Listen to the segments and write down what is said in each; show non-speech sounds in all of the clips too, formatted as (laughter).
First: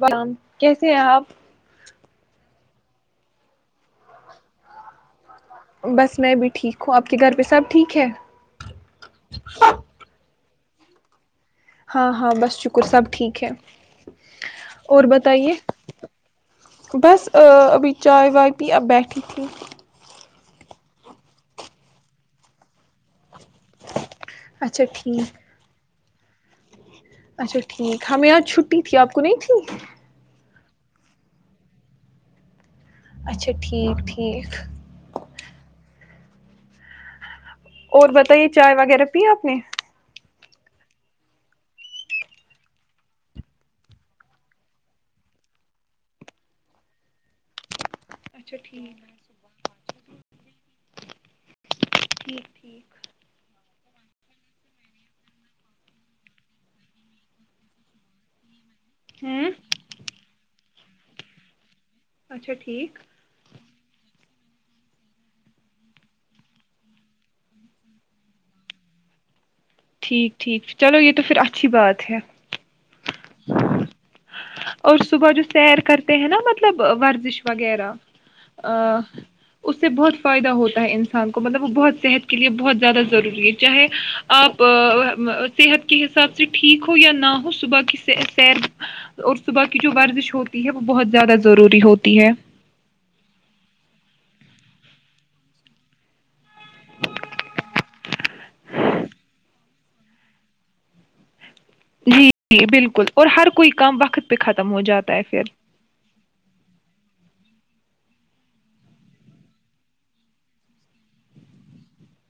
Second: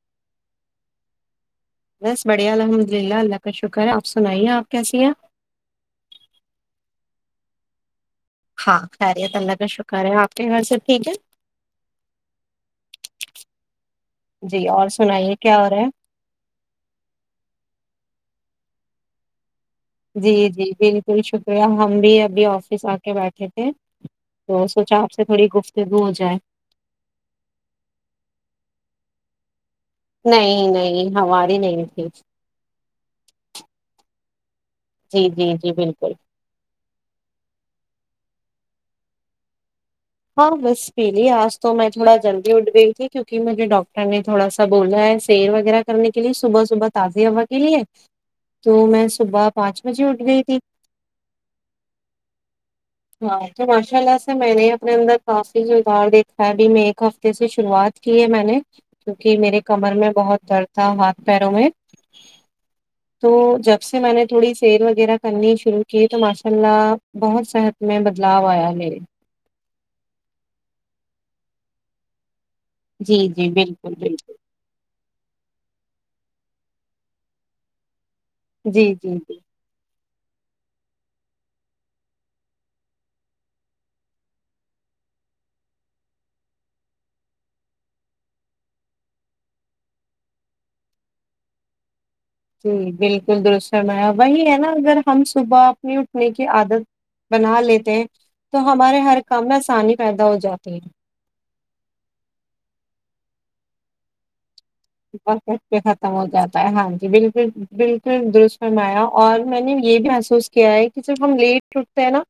و کیسے ہیں آپ بس بڑھیا الحمد للہ اللہ کا شکر ہے آپ سنائیے آپ کیسی ہیں بس میں بھی ٹھیک ہوں آپ کے گھر پہ سب ٹھیک ہے ہاں خیریت اللہ کا شکر ہے آپ اور سب ٹھیک ہے ہاں ہاں بس شکر سب ٹھیک ہے جی اور سنائیے بتائیے کیا ہو رہا بس ابھی چائے وائے بھی اب بیٹھی تھی ہے جی جی بالکل شکریہ ہم بھی ابھی آفس آ کے بیٹھے تو اچھا سوچا آپ سے ٹھیک تھوڑی گفتگو ہو جائے جائے اچھا ٹھیک ہمیں یہاں چھٹی تھی آپ کو نہیں تھی نہیں نہیں ہماری نہیں تھی اچھا ٹھیک ٹھیک جی جی جی بالکل اور بتائیے چائے وغیرہ پی آپ نے ہاں بس پیلی آج تو میں تھوڑا جلدی اٹھ گئی تھی کیوںک کہ مجھے ڈاکٹر نے تھوڑا سا بولا ہے سیر وغیرہ کرنے کے لیے صبح صبح تازی ہوا کے لیے اچھا تو ٹھیک میں صبح پانچ بجے اٹھ گئی تھی ٹھیک ٹھیک اشء اللہ سے میں نے اپ نے اندر کافی ززار دیکھا ہے ابھی میں ایک ہفتے سے شروعات کی ہے میں نے کیونکہ ہوں میرے کمر میں بہت درد ہ ہات پیروں میں اچھا ٹھیک تو جب سے میں نے تھوڑی سیر وغیرہ کرنی شروع کی تو ماشاء اللہ بہت صحت میں بدلاؤ آیا ہےیرے ٹھیک ٹھیک چلو یہ تو پھر اچھی بات ہے جی جی بالکل بالکل اور صبح جو سیر کر کے ہیں نا مطلب ورزش وغیرہ جی ا جی جی اس سے بہت فائدہ ہوتا ہے انسان کو مطلب وہ بہت صحت کے لیے بہت زیادہ ضروری ہے چاہے آپ صحت کے حساب سے ٹھیک ہو یا نہ ہو صبح کی سیر اور صبح کی جو ورزش ہوتی ہے وہ بہت زیادہ ضروری ہوتی ہے جی بالکل دشرمایا وہی ہے نا اگر ہم صبح اپنی اٹھنے کی عادت بنا لیتے تو ہمارے ہر کام میں آسانی پیدا ہو جاتی ہے جی جی بالکل اور ہر کوئی کام وقت پہ خر برکٹ پہ ختم ہو جاتا ہے ہاں جی بالکل بالکل در فرم آیا اور میں نے یہ بھی محسوس کیا ہے کہ صرف ہم لیٹ روٹتے ہیں نا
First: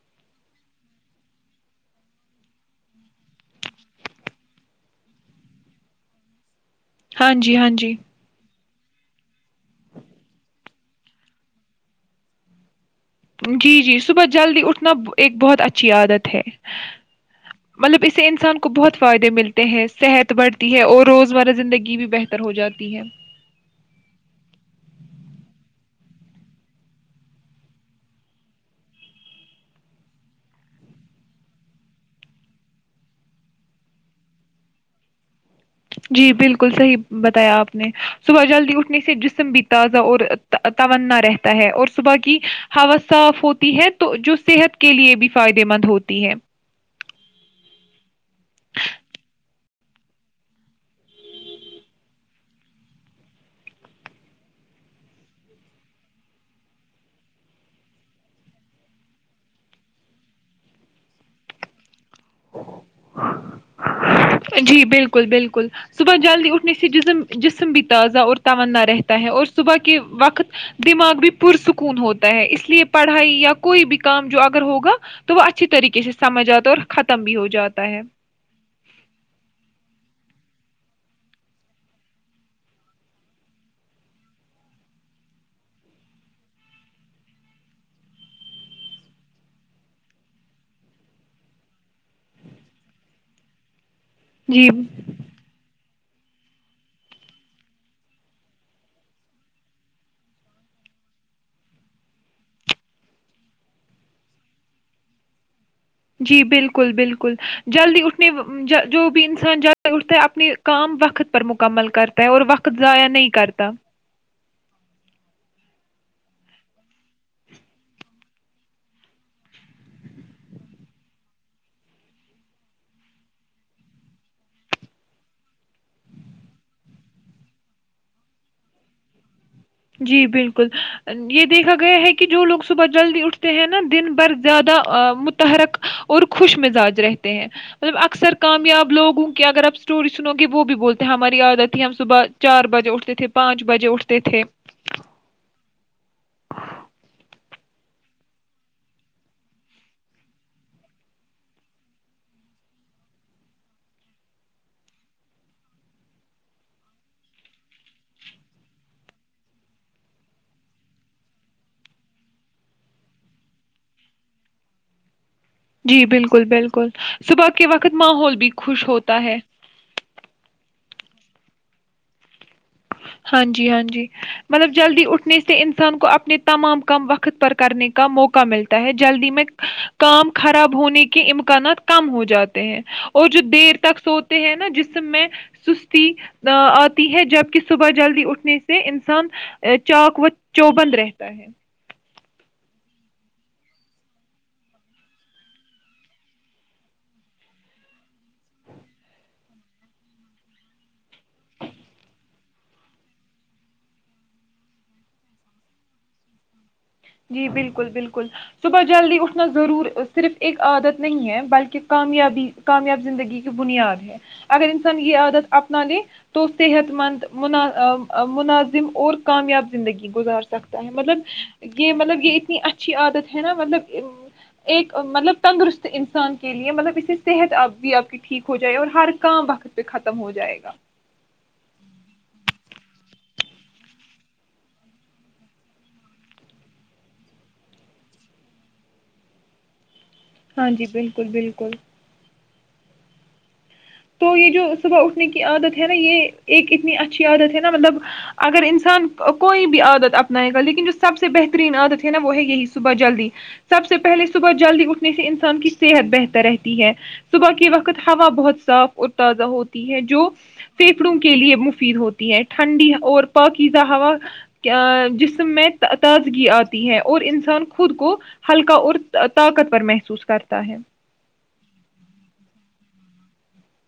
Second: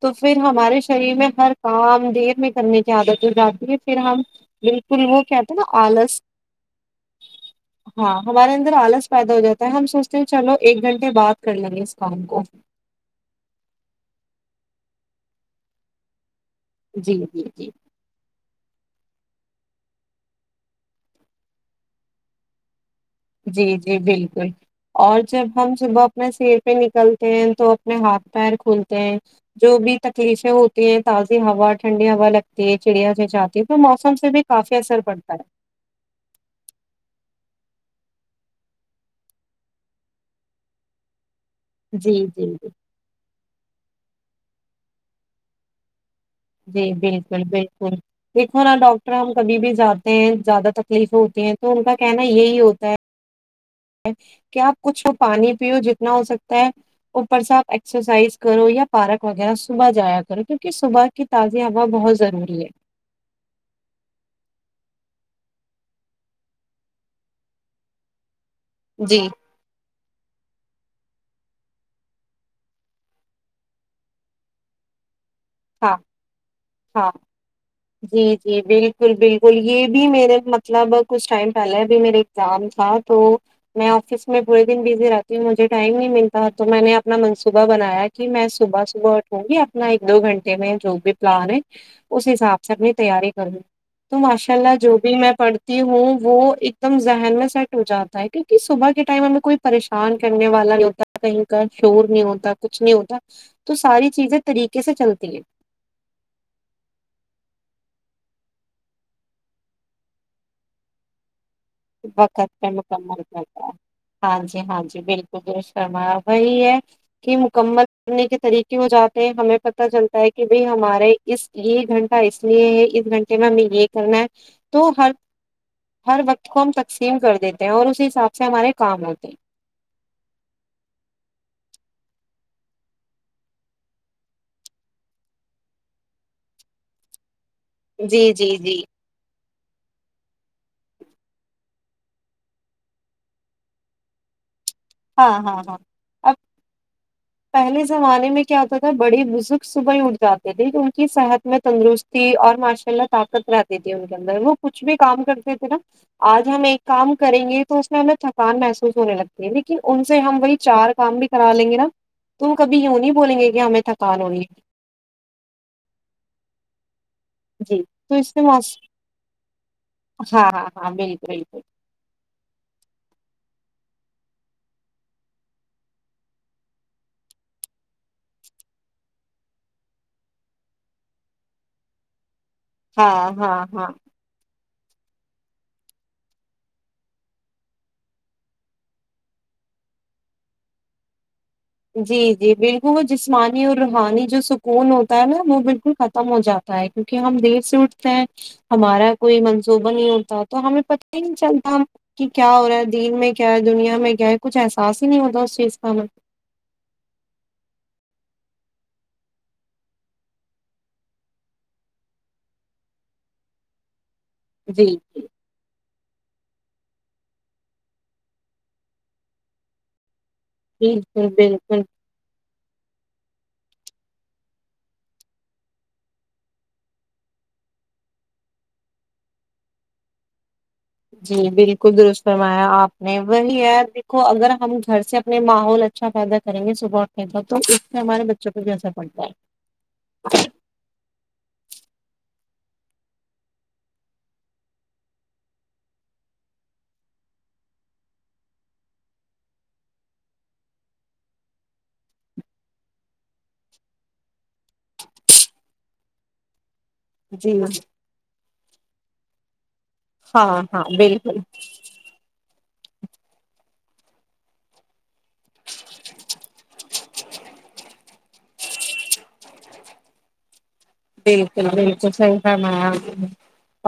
تو پھر ہمارے شریر میں ہر کام دیر میں کرنے کی عادت ہو جاتی ہے پھر ہم بالکل وہ کہتے ہیں نا آلس ہاں جی ہاں جی ہمارے اندر آلس پیدا ہو جاتا ہے ہم سوچتے ہیں چلو ایک گھنٹے بعات کر لیں گے اس کام کو جی جی صبح جلدی اٹھنا ایک بہت اچھی عادت ہے جی جی جی مطلب اسے انسان کو بہت فائدے ملتے صحت بڑھتی ہے اور روزمرہ زندگی بھی بہتر ہو جاتی ہے جی جی بالکل اور جب ہم صبح اپنے سیر پہ نکلتے ہیں تو اپنے ہاتھ پیر کھولتے ہیں جو بھی تکلیفیں ہوتی ہیں تازی ہوا ٹھنڈی ہوا لگتی ہے چڑیا چھنچھاتی ہے تو موسم سے بھی کافی اثر پڑتا ہے جی بالکل صحیح بتایا آپ نے صبح جلدی اٹھنے سے جسم بھی تازہ اور توانا رہتا ہے اور صبح جی کی جی جی ہوا صاف ہوتی ہے تو جو صحت کے لیے بھی فائدے مند ہوتی ہے جی بالکل بالکل دیکھو نا ڈاکٹر ہم کبھی بھی جاتے ہیں زیادہ تکلیف ہوتی ہیں تو ان کا کہنا یہی ہوتا ہے کہ آپ کچھ ہو پانی پیو جتنا ہو سکتا ہے اوپر سے آپ ایکسرسائز کرو یا پارک وغیرہ صبح جایا کرو کیونکہ صبح کی تازی ہوا بہت ضروری ہے جی بالکل بالکل صبح جلدی اٹھنے سے جسم جسم بھی تازہ اور تنا رہتا جی ہے اور صبح کے کے وقت دماغ بھی پرسکون ہوتا ہے اس لیے پڑھائی یا کوئی بھی کام جو اگر ہوگا تو وہ اچھی ہاں طریقے سے سمجھ آتا اور ہاں ختم بھی ہو جاتا ہے جی جی بالکل بالکل یہ بھی میرے مطلب کچھ ٹائم پہلے بھی میرے ایگزام تھا تو میں آفس میں پورے دن بزی رہتی ہوں مجھے ٹائم نہیں ملتا تو میں نے اپنا منصوبہ بنایا کہ میں صبح صبح اٹھوں گی اپنا ایک دو گھنٹے میں جو بھی پلان ہے اس حساب سے اپنی تیاری کرنی تو ماشاء جی اللہ جو بھی میں پڑھتی ہوں وہ ایک دم ذہن میں سیٹ ہو جاتا ہے کیکہ صبح کے ٹائم ہمیں کوئی پریشان کرنے والا نہیں ہوتا کہیں کا شور نہیں ہوتا کچھ نہیں ہوتا تو ساری چیزیں طریقے سے چل جھ جی بالکل بالکل جلدی اٹھنے جو بھی انسان جد اٹھتا ہے اپنے کام وقت پر مکمل کرتا ہے اور وقت پہ ضائع مکمل نہیں کرتا ہے ہاں جی ہاں جی بالکل ا وہی ہے کہ مکمل کرنے کے طریقے ہو جاتے ہیں ہمیں پتہ چلتا ہے کہ بھائی ہمارے اس یہ گھنٹہ اس لیے ہے اس گھنٹے میں ہمیں یہ کرنا ہے تو ہر ہر وقت کو ہم تقسیم کر دیتے ہیں اور اسی حساب سے ہمارے کام ہوتے ہیں جی بالکل یہ دیکھا گیا ہے کہ جو لوگ صبح جلدی اٹھتے ہیں نا دن بھر زیادہ متحرک اور خوش مزاج رہتے ہیں مطلب ہیں جی اکثر جی جی کامیاب لوگوں کہ اگر آپ اسٹوری سنو گے وہ بھی بولتے ہیں ہماری یااد آتی ہے ہم صبح چار بجے اٹھتے تھے پانچ بجے اٹھتے تھے ہاں ہاں ہاں اب پہلے زمانے میں کیا ہوتا تھا بڑے بزرگ صبح ہی اٹھ جاتے تھے کہ ان کی صحت میں تندرستی اور ماشاء اللہ طاقت رہتی تھی ان کے اندر وہ کچھ بھی کام کرتے تھے نا آج ہم ایک کام کریں گے تو اس میں ہمیں تھکان محسوس ہونے لگتی ہے ل لن ان سے ہم وہی چار کام بھی کرا لیں گے نا تو کبھی یوں نہیں بولیں گے کہ ہمیں تھکان ہونی ہے جی بالکل بالکل صبح کے جی وقت تو اس ماحول سے بھی موس- خوش ہوتا ہے ہاں ہاں ہاں بالک بالکل ہاں جی ہاں جی مطلب جلدی اٹھنے سے انسان کو اپنے تمام کام وقت پر کرنے کا موقع ملتا ہے جلدی میں کام خراب ہونے کے امکانات کم ہو جاتے ہیں ہاں اور جو ہاں دیر ہاں تک سوتے ہیں نا جس میں سستی آتی ہے جب کسی صبح جلدی اٹھنے سے انسان چاک و چوبند رہتا ہے جی جی بالکل وہ جسمانی اور روحانی جو سکون ہوتا ہے نا وہ بالکل ختم ہو جاتا ہے کیونکہ ہم دیر سے اٹھتے ہیں ہمارا کوئی منصوبہ نہیں ہوتا تو ہمیں پتہ ہی نہیں چلتا کہ کیا ہو رہا ہے دین میں کیا ہے دنیا میں کیا ہے کچھ احساس ہی نہیں ہوتا اس چیز کا ہمیں جی بالکل بالکل صبح جلدی اٹھنا ضرور صرف ایک عادت نہیں ہے بلکہ کامیابی کامیاب زندگی کی بنیاد ہے اگر جی، انسان یہ عادت اپنانے (unintelligible) تو صحت مند مناظم اور کامیاب زندگی گزار (unintelligible) سکتا ہے مطلب بالکل، (unintelligible) بالکل، کہ مطلب کہ (unintelligible) اتنی اچھی عادت ہے نا مطلب ایک مطلب تندرست انسان کے لیے مطلب اس سے صحت اب بھی آپ کی ٹھیک ہو جائے اور ہر کام وقت پہ ختم ہو جائے گا (unintelligible) جی بالکل درست فرمایا آپ نے وہی ہے دیکھو اگر ہم گھر سے اپنے ماحول اچھا پیدا کریں گے صبح اٹھنے کا تو اس سے ہمارے بچوں پہ بھی اثر پڑتا ہے (unintelligible) ہاں جی بالکل بالکل (unintelligible) تو یہ جو صبح اٹھنے کی عادت ہے نا یہ ایک اتنی اچھی عادت ہے نا مطلب اگر انسان کوئی بھی عادت اپنائے گا لیکن جو سب سے بہترین عادت ہے نا وہ ہے یہی صبح جلدی سب سے پہلے صبح جلدی اٹھنے سے انسان کی صحت بہتر رہتی ہے صبح جی، کے وقت ہوا بہت (unintelligible) صاف اور تازہ ہو (unintelligible) ہے جو ہاں، ہاں، فھیفڑوں کے بالکل، لیے مفید ہوتی ہے (unintelligible) ٹھنڈی اور پاکیزہ ہوا جسم میں تازگی آتی ہے اور انسان خود کو ہلکا اور طاقت پر محسوس کرتا ہے (unintelligible) بالکل بالکل صحیح فرمایا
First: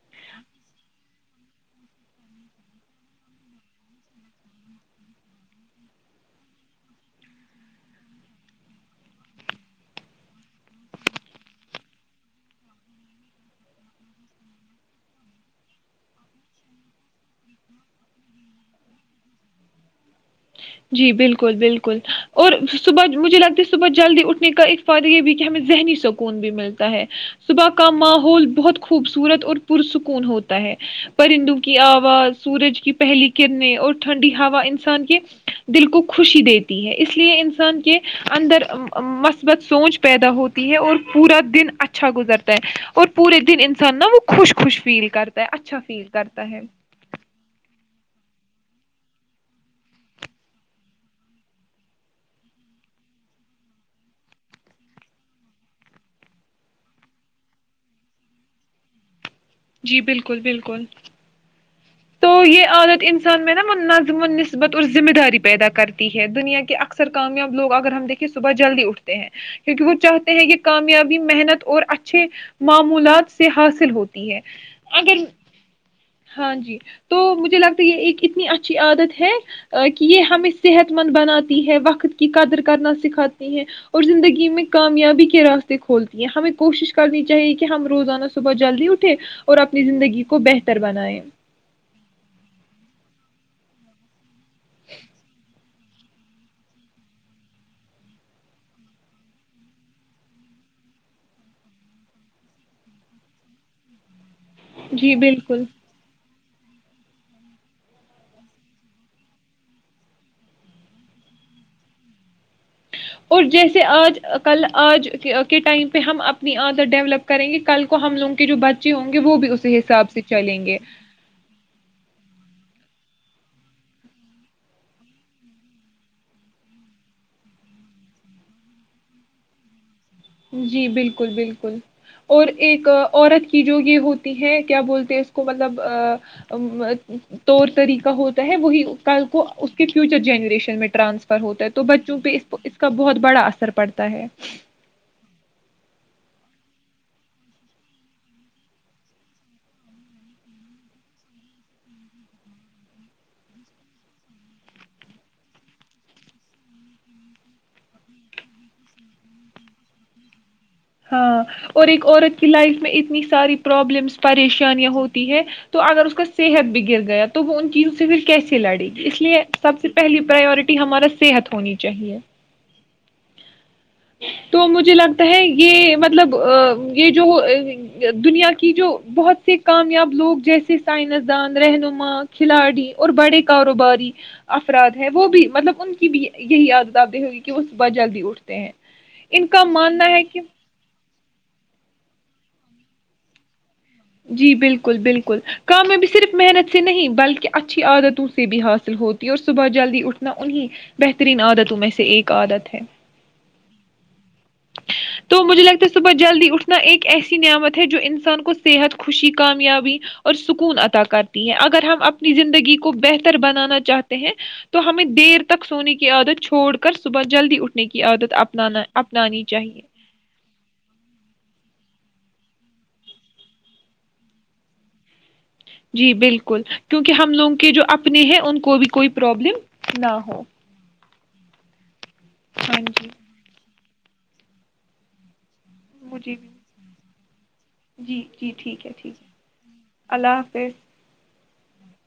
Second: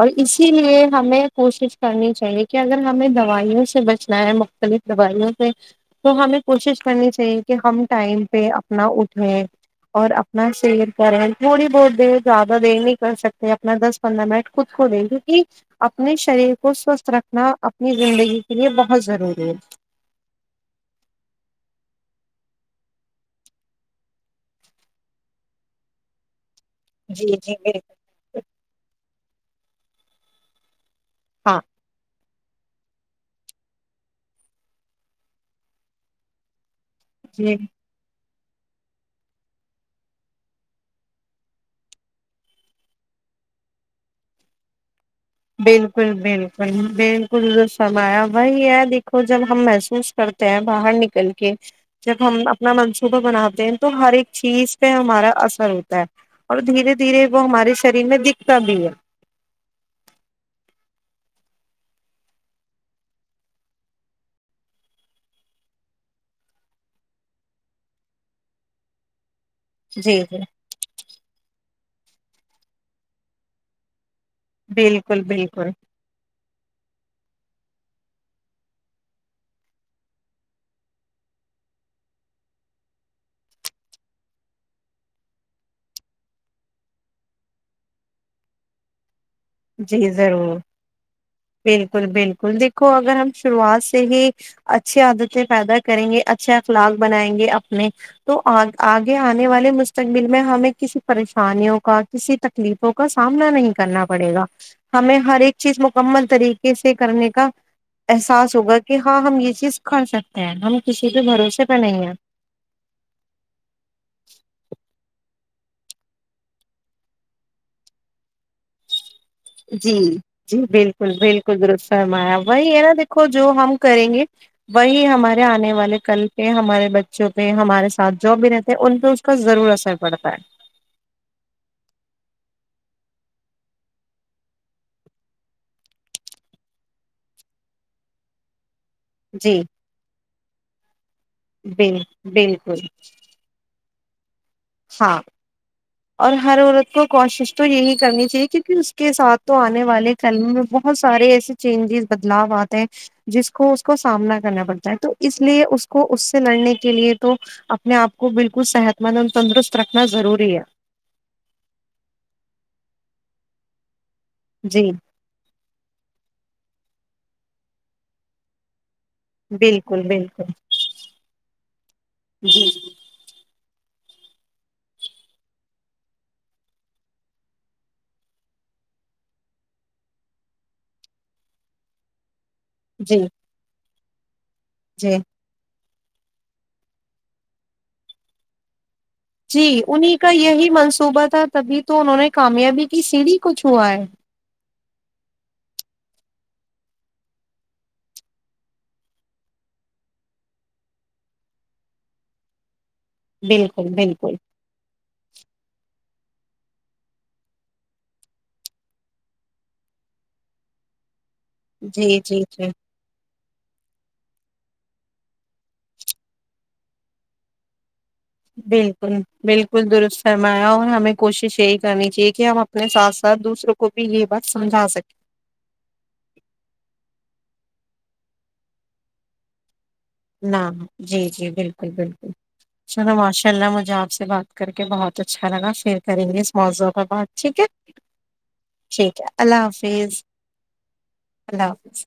اور اسی لیے ہمیں کوشش کرنی چاہیے کہ اگر ہمیں دوائیوں سے بچنا ہے مختلف دوائیوں سے تو ہمیں کوشش کرنی چاہیے کہ ہم ٹائم پہ اپنا اٹھیں اور اپنا سیر کریں تھوڑی بہت (unintelligible) د زیادہ دیر نہیں کر سکتے اپنا دس پندرہ منٹ خود کو دے کیونکہ اپنے شریر کو سوستھ رکھنا اپنی زندگی کے لیے بہت ضروری ہے جی بالکل بالکل اور صبح مجھے لگتا ہے صبح جلدی اٹھنے کا ایک فائدہ یہ بھی کہ ہمیں ذہنی سکون بھی ملتا ہے جی جی صبح کا بالکل ماحول بہت خوبصور (unintelligible) سورت اور پرسکون ہوتا ہے (unintelligible) پرندوں ہاں کی آواز (unintelligible) سورج کی پہلی کرنیں اور ٹھنڈی ہوا انسان کے دل کو خوشی دیتی ہے اس لیے جی انسان کے اندر مثبت سونچ پیدا ہوتی ہے اور پورا دن اچھا گزرتا ہے اور پورے دن انسان نہا وہ خوش خوش فیل کرتا ہے اچھا فیل بالکل کرتا ہے بالکل بالکل فمایا وہی ہے دیکھو جب ہم محسوس کرتے ہیں باہر نکل کے جب ہم اپنا منصوبہ بناتے ہیں تو ہر ایک چیز پہ ہمارا اثر ہوتا ہے اور دھیرے دھیرے وہ ہمارے شریر میں دکھتا بھی ہے جی بالکل بالکل تو یہ عادت انسان میں نا وہ نظم و نسبت اور ذمہ داری پیدا کرتی ہے دنیا کے اکثر کامیاب لوگ اگر ہم دیکھیے صبح جلدی اٹھتے ہیں کیونکہ وہ جی چاہتے جی ہیں یہ کامیابی محنت اور اچا اچھے معمولات سے حاصل ہوتے ہے بالکل اگر بالکل ہاں جی تو مجھے لگتا ہے یہ ایک اتنی اچھی عادت ہے کہ یہ ہمیں صحت مند بناتی ہے وقت کی قدر کرنا سکھاتی ہیں اور زندگی میں کامیابی کے راستے کھولتی ہیں ہمیں کوشش کرنی چاہیے کہ ہم روزانہ صبح جلدی اٹھے اور اپنی جی زندگی کو ضرور بہتر بنائیں بالکل بالکل دیکھو اگر ہم شروعات سے ہی اچھی آدت سے پائدا کریں گے اچھے اخلاق بنائیں گے اپنے تو آگے آنے والے مستقبل میں ہمیں کسی پریشانیوں کا کسی تکلیفوں کا سامنا نہیں کرنا پڑے گا جی ہمیں ہر ایک بالکل چیز مکمل طریقے سے کرنے کا احساس ہوگا کہ ہاں ہم یہ چیز کر سکتے ہیں ہم کسی بھی بھروسے پ نہیں ہیں اور جیسے آج کل آج کے ٹائم پہ ہم اپنی آدر ڈیولپ کریں گے کل کو ہم لوگوں کے جو بچے ہوں گے وہ بھی اسی جی حساب سے جی چلیں گے بالکل بالکل درمایا وہی ہے نا دیکھو جو ہم کریں گے وہی ہمارے آنے والے کل پہ ہمارے بچوں پہ ہمارے ساتھ جاب بھی رہتے ان پہ اس کا ضرور اثر پڑتا ہے جی بالکل بالکل اور ایک عورت کی جو یہ ہوتی ہے کیا بولتے اس کو مطلب طور طریقہ ہوتا ہے وہی کل کو جی اس کے فیوچر جنریشن میں ٹرانسفر ہوتا ہے تو بال بچوں پہ اس بالکل کا بہت بڑا اثر پڑتا ہے تا ہے ہاں اور ہر عورت کو کوشش تو یہی کرنی چاہیے کیونکہ اس کے ساتھ تو آنے والے کلم میں بہت سارے ایسے چینجز بدلاؤ آتے ہیں جس کو اس کو سامنا کرنا پڑتا ہے تو اس لیے اس کو اس سے لڑنے کے لیے تو اپنے آپ کو بالکل صحت مند تندرست رکھنا ضروری ہے ہاں اور ایک عورت کی لائف میں اتنی ساری پرابلمس پریشانیاں جی ہوتی ہے تو اگر اس کا صحت بھی گر گیا تو تو وہ ان چیزوں سے پھر کیسے لڑے اس لیے سب سے بالکل پہلی بالکل پریورٹی ہمارا صحت ہونی چاہیے جی تو مجھے لگتا ہے یہ مطلب یہ جو دنیا کی جو بہت سے کامیاب لوگ جیسے سائنسدان رہنما کھلاڑی اور جی بڑے کاروباری (unintelligible) افراد ہیں جی وہ بھی مطلب ان کی بھی یہی یادت آ دیں ہوگی کہ وہ صبح جلدی اٹھتے ہیں ان کا جی ماننا انہیں ہے کا کہ یہی منش صوبہ تھا تبھی تو انہوں نے کامیابی کی سیڑھی کچھ کووائے جی بالکل بالکل کام میں بھی صرف محنت سے نہیں بلکہ اچھی عادتوں سے بھی حاصل ہوتی اور صبح جلدی اٹھنا انہیں بہترین عادتوں میں سے ایک عادت ہے بالکل بالکل تو مجھے لگتا ہے صبح جلدی اٹھنا ایک ایسی نعمت ہے جو انسان کو صحت خوشی کامیابی اور سکون عطا کر ہیں اگر ہم جی اپنی جی جی زندگی کو بہتر بنانا چاہتے ہیں تو ہمیں دیر تک سونے کی عادت چھوڑ کر صبح جلدی اٹھنے کی عادت اپنانا بالکل اپنانی چاہیے بالکل درست سرمایا اور ہمیں کوشش یہی کرنی چاہیے کہ ہم اپنے ساتھ ساتھ دوسروں کو بھی یہ بات سمجھا سکیں جی بالکل کیونکہ ہم لوگوں کے جو اپنے ہیں ان کو بھی کوئی پرابلم نہ ہو نہ جی جی بالکل بالکل ہاں جی چلو ماشاء اللہ م آپ سے بات کر کے بہت اچھا لگا شر کریں مجھے گے اس بھی موووں کے بعد جی جی ٹھیک ہے ٹھیک ہے اللہ حافظ اللہ حافظ اللہ حافظ